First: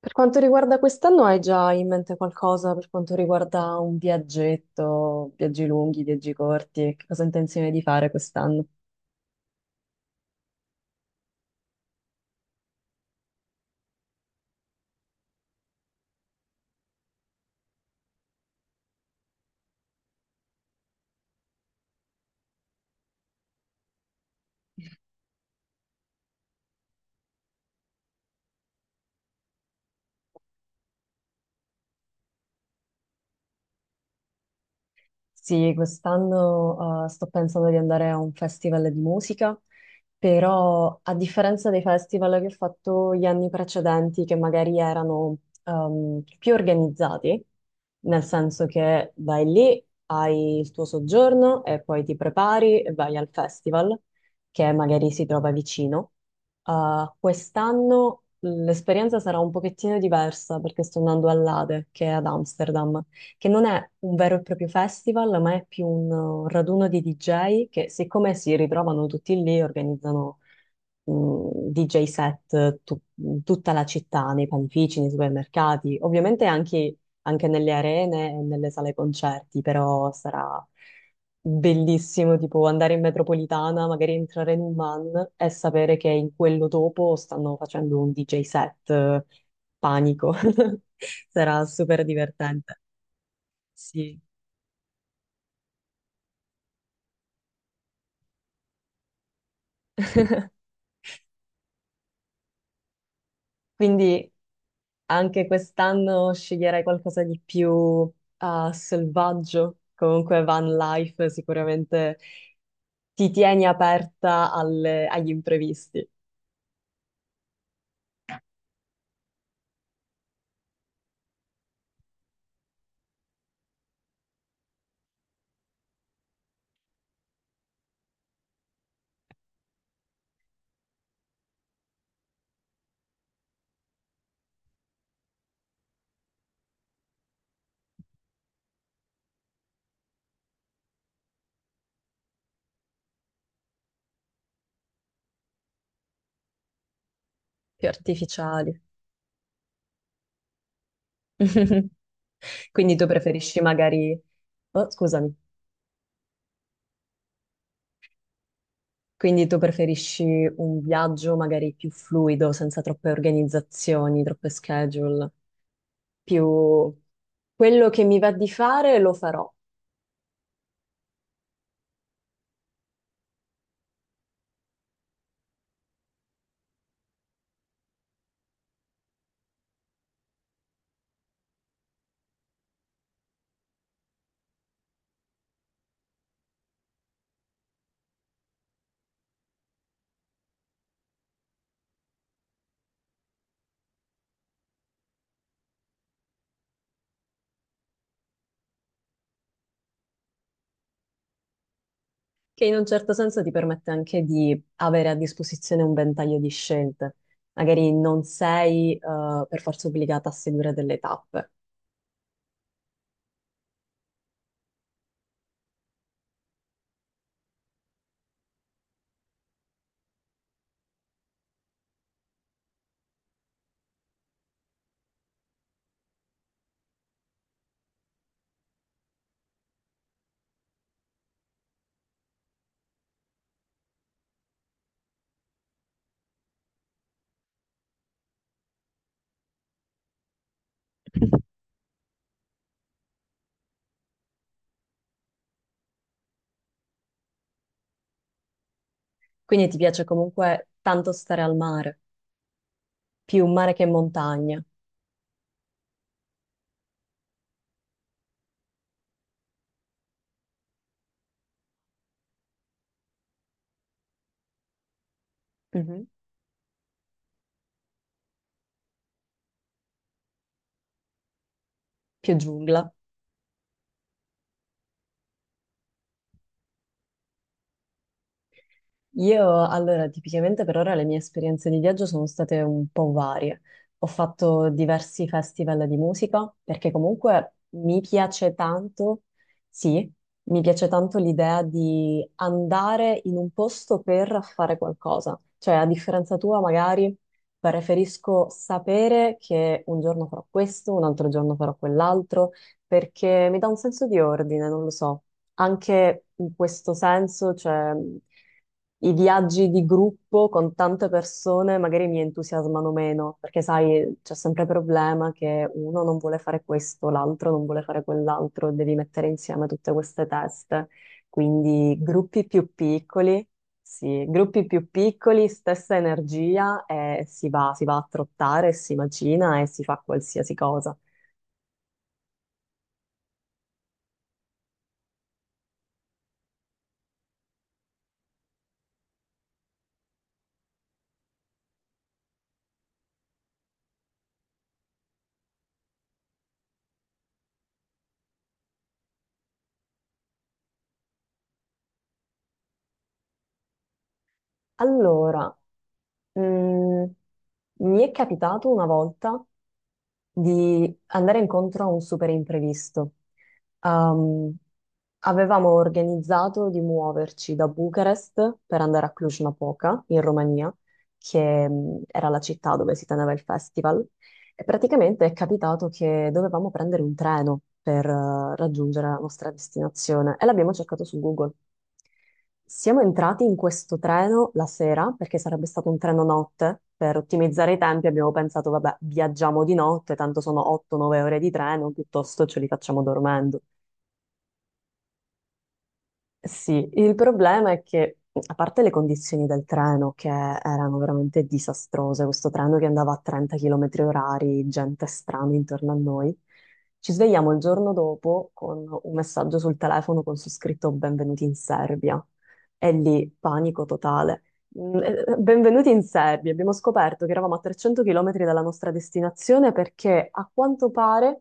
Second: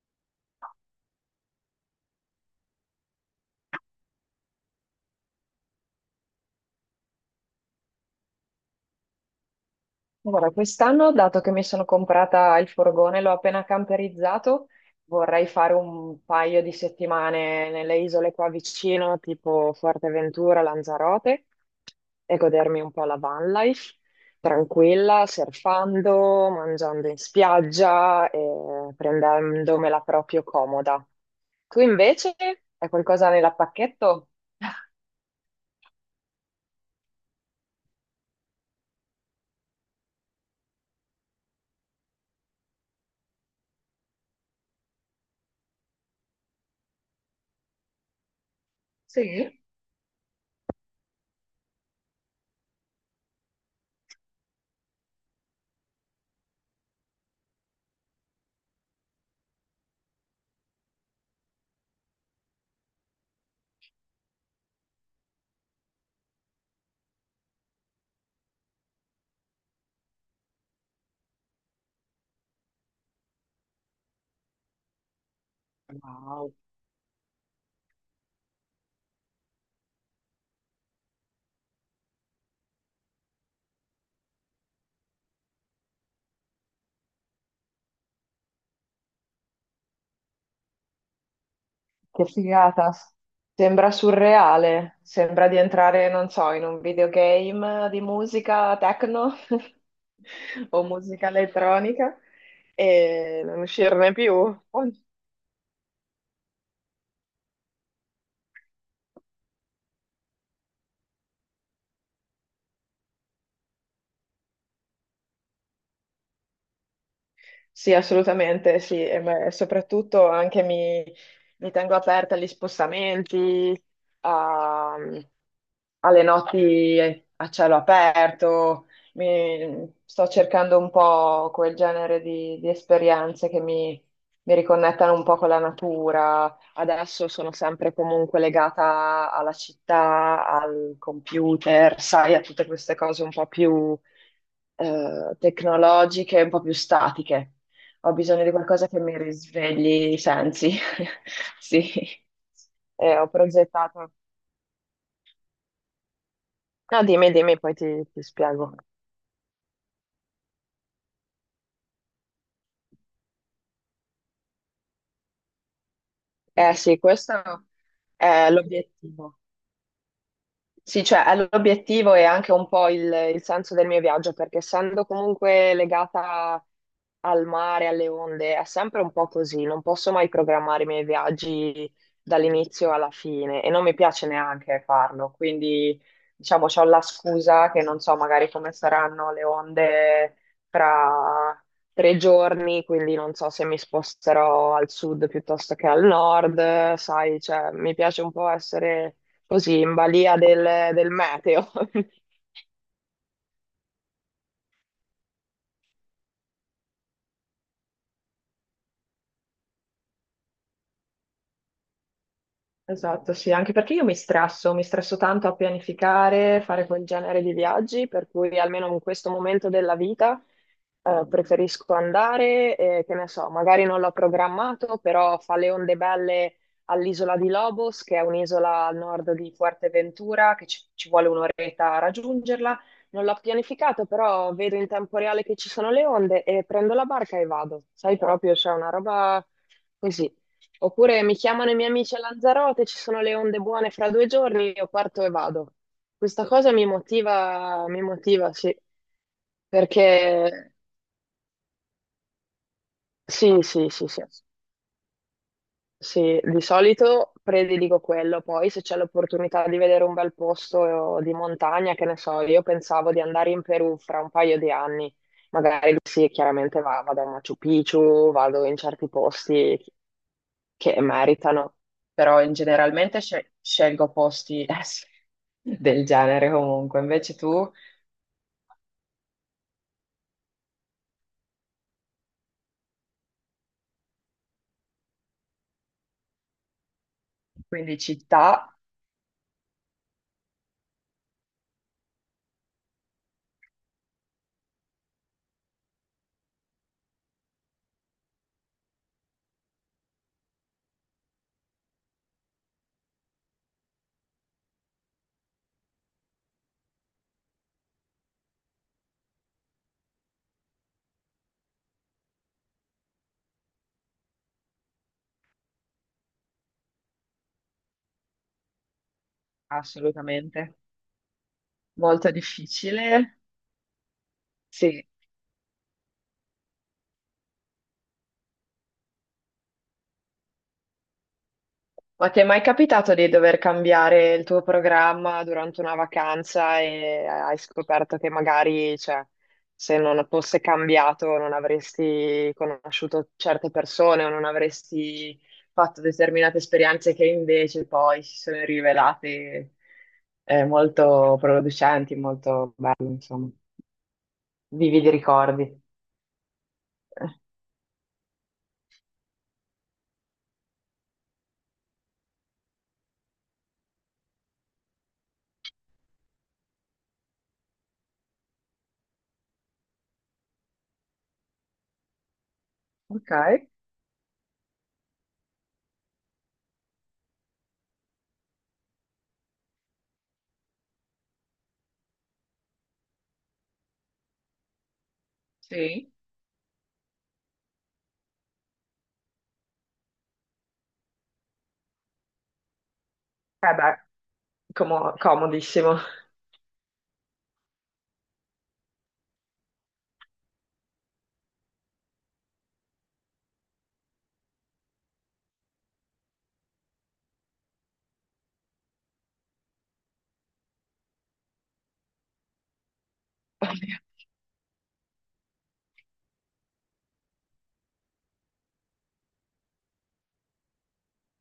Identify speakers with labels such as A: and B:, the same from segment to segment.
A: Per quanto riguarda quest'anno, hai già in mente qualcosa per quanto riguarda un viaggetto, viaggi lunghi, viaggi corti? Che cosa hai intenzione di fare quest'anno?
B: Allora, quest'anno, dato che mi sono comprata il furgone, l'ho appena camperizzato, vorrei fare un paio di settimane nelle isole qua vicino, tipo Fuerteventura, Lanzarote, e godermi un po' la van life, tranquilla, surfando, mangiando in spiaggia e prendendomela proprio comoda. Tu invece? Hai qualcosa nella pacchetto?
A: Sì, quest'anno sto pensando di andare a un festival di musica, però a differenza dei festival che ho fatto gli anni precedenti, che magari erano più organizzati, nel senso che vai
B: Sì.
A: lì, hai il tuo soggiorno e poi ti prepari e vai al festival che magari si trova vicino. Quest'anno l'esperienza sarà un pochettino diversa perché sto andando all'Ade, che è ad Amsterdam, che non è un vero e proprio festival, ma è più un raduno di DJ che, siccome si ritrovano tutti lì, organizzano DJ set in tutta la città, nei panifici, nei supermercati, ovviamente
B: Wow.
A: anche, anche nelle arene e nelle sale concerti, però sarà bellissimo tipo andare in metropolitana, magari entrare in un man e sapere che in quello dopo stanno facendo un DJ set, panico. Sarà super
B: Che
A: divertente.
B: figata. Sembra
A: Sì.
B: surreale, sembra di entrare, non so, in un videogame di musica techno o musica elettronica e non uscirne
A: Quindi
B: più.
A: anche quest'anno sceglierei qualcosa di più selvaggio. Comunque van life sicuramente ti tieni aperta agli imprevisti
B: Sì, assolutamente, sì, e beh, soprattutto anche mi tengo aperta agli spostamenti, a- alle notti a cielo aperto. Sto cercando un po' quel genere di esperienze che mi riconnettano un po' con la natura. Adesso sono sempre comunque legata alla città, al computer, sai, a tutte queste cose un po' più tecnologiche, un po' più statiche.
A: più
B: Ho bisogno di
A: artificiali.
B: qualcosa che mi risvegli i sensi. Sì.
A: Quindi tu
B: Ho
A: preferisci
B: progettato.
A: magari... Oh, scusami.
B: No, dimmi, dimmi, poi ti spiego.
A: Quindi tu preferisci un viaggio magari più fluido, senza troppe organizzazioni, troppe schedule,
B: Eh
A: più
B: sì, questo
A: quello che mi va di
B: è
A: fare lo
B: l'obiettivo.
A: farò.
B: Sì, cioè l'obiettivo è anche un po' il senso del mio viaggio, perché essendo comunque legata al mare, alle onde, è sempre un po' così, non posso mai programmare i miei viaggi dall'inizio alla fine e non mi piace neanche farlo, quindi diciamo c'ho la scusa che non so magari come saranno le onde fra tre giorni, quindi non so se mi sposterò al sud piuttosto che al nord, sai, cioè mi piace un po' essere così in balia del meteo.
A: Che in un certo senso ti permette anche di avere a disposizione un ventaglio di scelte. Magari non sei, per forza obbligata a seguire delle tappe.
B: Esatto, sì, anche perché io mi stresso tanto a pianificare, fare quel genere di viaggi, per cui almeno in questo momento della vita preferisco andare, e, che ne so, magari non l'ho programmato, però fa le onde belle all'isola di Lobos, che è un'isola al nord di Fuerteventura, che ci vuole un'oretta a raggiungerla. Non l'ho pianificato, però vedo in tempo reale che ci sono le onde e prendo la barca e vado. Sai proprio, c'è una roba così. Oppure mi chiamano i miei amici a Lanzarote, ci sono le onde buone fra due giorni, io parto e vado. Questa cosa mi motiva, sì,
A: Quindi ti piace comunque
B: perché
A: tanto stare al mare, più
B: sì,
A: mare che
B: sì, sì, sì.
A: montagna,
B: Sì, di solito prediligo quello, poi se c'è l'opportunità di vedere un bel posto di montagna, che ne so, io pensavo di andare in Perù fra un paio di anni, magari
A: mhm,
B: sì, chiaramente vado a Machu Picchu, vado in certi posti che meritano,
A: più
B: però in
A: giungla.
B: generalmente scelgo posti del genere comunque, invece tu,
A: Io, allora, tipicamente per ora le mie esperienze di viaggio sono state un po' varie. Ho fatto diversi festival di musica perché comunque
B: quindi
A: mi piace
B: città,
A: tanto, sì, mi piace tanto l'idea di andare in un posto per fare qualcosa. Cioè, a differenza tua, magari preferisco sapere che un giorno farò questo, un altro giorno farò quell'altro, perché mi dà un senso di ordine, non lo so, anche in questo senso, cioè, i viaggi di gruppo con tante persone magari mi entusiasmano meno, perché sai, c'è sempre il problema che uno non vuole fare questo, l'altro non vuole fare quell'altro, devi mettere insieme tutte queste
B: assolutamente,
A: teste. Quindi
B: molto
A: gruppi più
B: difficile,
A: piccoli, sì, gruppi più
B: sì.
A: piccoli, stessa energia e si va a trottare, si macina e si fa qualsiasi cosa.
B: Ma ti è mai capitato di dover cambiare il tuo programma durante una vacanza e hai scoperto che magari, cioè, se non fosse cambiato non avresti conosciuto certe persone o non avresti fatto determinate esperienze che invece poi si sono rivelate molto producenti, molto belle, insomma, vividi
A: Allora,
B: ricordi.
A: mm,
B: Eh.
A: mi è capitato una volta di andare incontro a un super imprevisto. Ehm, avevamo organizzato di muoverci da Bucarest per andare a Cluj-Napoca, in Romania, che era la città dove si
B: Ok,
A: teneva il festival, e praticamente è capitato che dovevamo prendere un treno per raggiungere la nostra destinazione e l'abbiamo cercato su Google. Siamo entrati in questo treno la sera perché sarebbe stato un
B: sì.
A: treno notte. Per ottimizzare i tempi abbiamo pensato, vabbè, viaggiamo di notte, tanto sono 8-9 ore di treno, piuttosto ce li facciamo dormendo.
B: Eh beh, comodissimo.
A: Sì, il problema è che, a parte le condizioni del treno che erano veramente disastrose, questo treno che andava a 30 km orari, gente strana intorno a noi, ci svegliamo il giorno dopo con un messaggio sul telefono con su scritto "Benvenuti in Serbia". E lì panico totale. Mm, Benvenuti in Serbia. Abbiamo scoperto che eravamo a 300 km dalla nostra destinazione perché a quanto pare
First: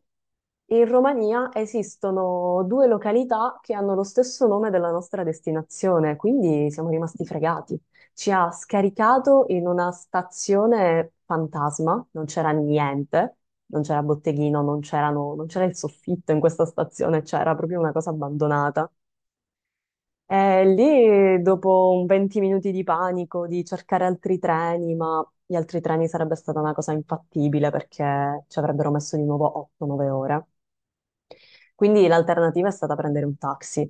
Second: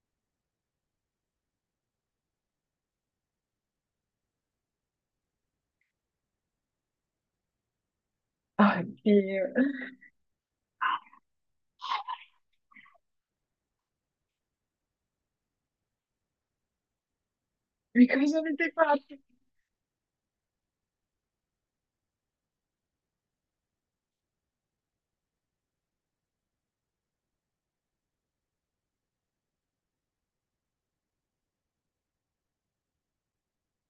A: in Romania esistono due località che hanno lo stesso nome della nostra destinazione, quindi siamo rimasti fregati. Ci ha scaricato
B: Oddio.
A: in una stazione fantasma, non c'era niente, non c'era botteghino, non c'era il soffitto in questa stazione, c'era proprio una
B: E
A: cosa
B: cosa avete
A: abbandonata.
B: fatto?
A: E lì, dopo un 20 minuti di panico, di cercare altri treni, ma gli altri treni sarebbe stata una cosa infattibile perché ci avrebbero messo di nuovo 8-9 ore. Quindi l'alternativa è stata prendere un taxi.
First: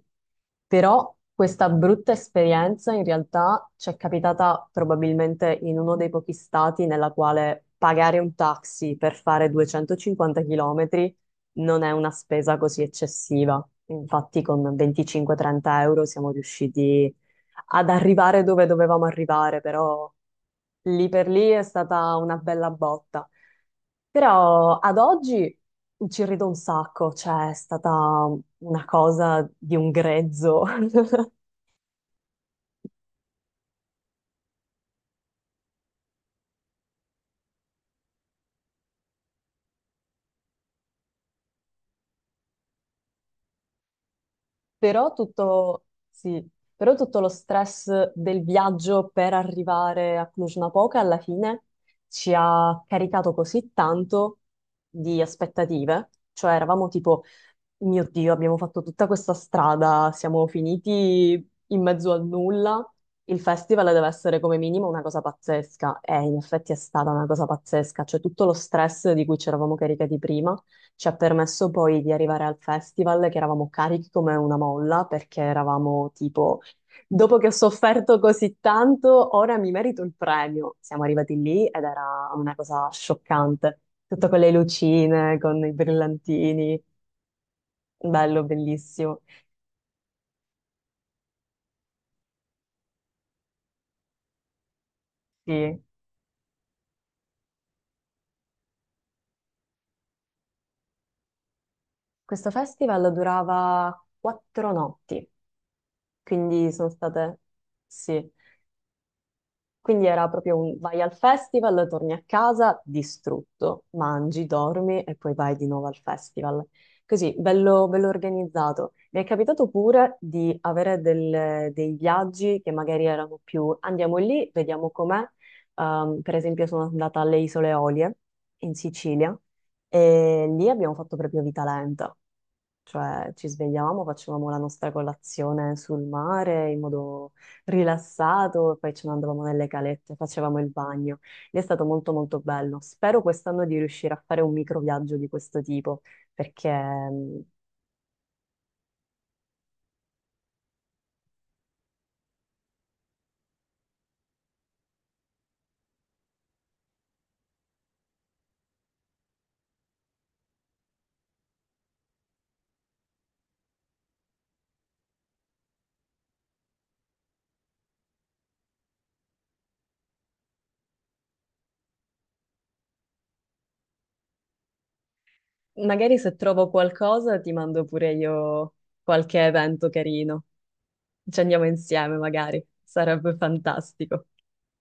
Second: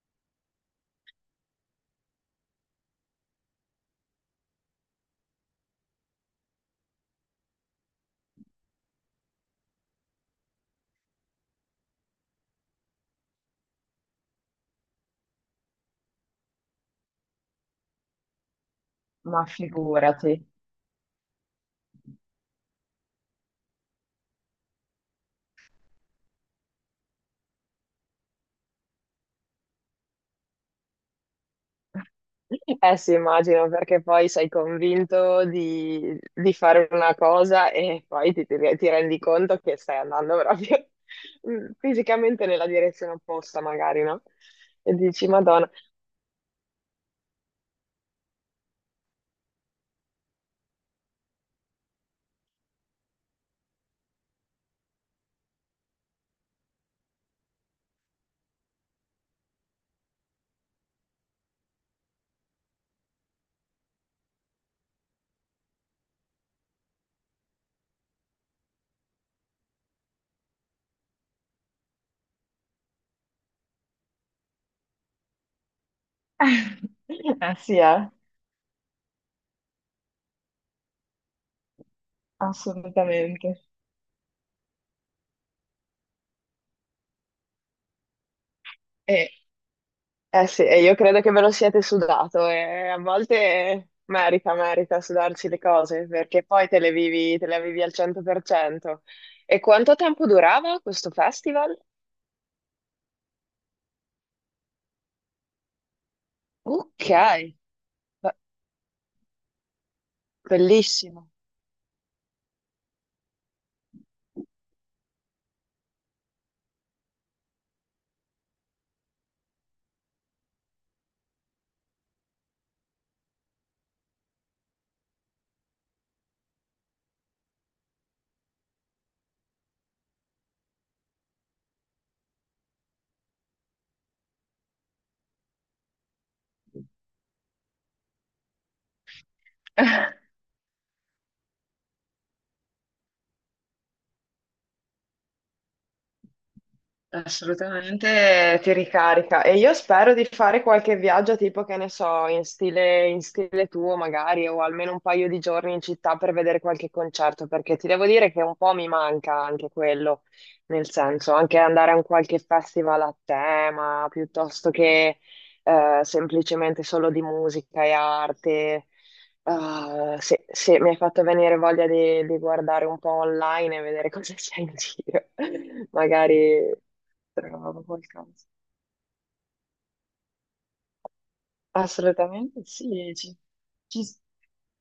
A: Però questa brutta esperienza in realtà ci è capitata probabilmente in uno dei pochi stati nella quale pagare un taxi per fare 250 km non è una spesa così eccessiva. Infatti con 25-30 euro siamo riusciti ad arrivare dove dovevamo
B: Ma
A: arrivare, però
B: figurati.
A: lì per lì è stata una bella botta. Però ad oggi ci rido un sacco, cioè è stata una cosa di un grezzo.
B: Eh sì, immagino, perché poi sei convinto di fare una cosa e poi ti rendi conto che stai andando proprio fisicamente nella direzione opposta, magari, no? E
A: Però
B: dici, Madonna.
A: tutto, sì, però tutto lo stress del viaggio per arrivare a Cluj-Napoca alla fine ci ha caricato così tanto di aspettative, cioè eravamo tipo, mio Dio, abbiamo fatto tutta questa strada, siamo finiti in mezzo al nulla, il festival deve essere come minimo una cosa pazzesca e in effetti è stata una cosa pazzesca, cioè tutto lo stress di cui ci eravamo caricati prima ci ha permesso poi di arrivare al festival che eravamo carichi come una molla perché eravamo tipo, dopo che ho
B: Eh sì,
A: sofferto così tanto, ora mi merito il premio. Siamo arrivati lì ed era una cosa
B: assolutamente.
A: scioccante, tutto con le lucine, con i brillantini, bello, bellissimo.
B: E Eh sì, e io credo che ve lo siete sudato e a volte merita, merita sudarsi le
A: Sì.
B: cose perché poi te le vivi al 100%. E quanto tempo durava questo festival?
A: Questo festival durava 4 notti, quindi sono
B: Ok,
A: state... Sì.
B: be-
A: Quindi era proprio un vai al
B: bellissimo.
A: festival, torni a casa distrutto, mangi, dormi e poi vai di nuovo al festival. Così, bello, bello organizzato. Mi è capitato pure di avere dei viaggi che magari erano più andiamo lì, vediamo com'è. Per esempio sono andata alle Isole Olie in Sicilia e lì abbiamo fatto proprio vita lenta. Cioè, ci svegliavamo, facevamo la nostra colazione sul mare in modo rilassato, e poi ce ne andavamo nelle calette, facevamo il bagno. Lì è stato molto molto bello. Spero quest'anno di riuscire a fare un microviaggio di questo tipo, perché
B: Assolutamente ti ricarica e io spero di fare qualche viaggio tipo che ne so, in stile tuo magari o almeno un paio di giorni in città per vedere qualche concerto perché ti devo dire che un po' mi manca anche quello, nel senso anche andare a un qualche festival a tema piuttosto che semplicemente solo di musica e arte. Ah, sì, sì, mi hai fatto venire voglia di guardare un po' online e vedere cosa c'è in giro.
A: magari se trovo
B: Magari
A: qualcosa ti mando
B: trovo
A: pure
B: qualcosa.
A: io qualche evento carino. Ci andiamo insieme,
B: Assolutamente
A: magari.
B: sì,
A: Sarebbe
B: ci, ci-
A: fantastico.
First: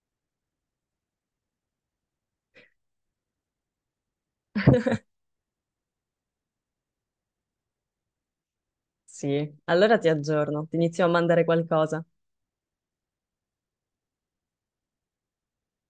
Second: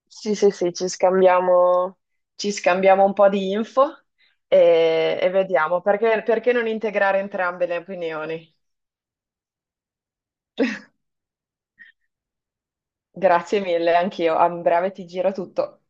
B: sì, sì, sì, ci scambiamo un po' di info e vediamo perché non integrare entrambe le opinioni.
A: Sì, allora ti aggiorno, ti inizio a mandare qualcosa.
B: Grazie mille, anch'io. A breve ti giro tutto.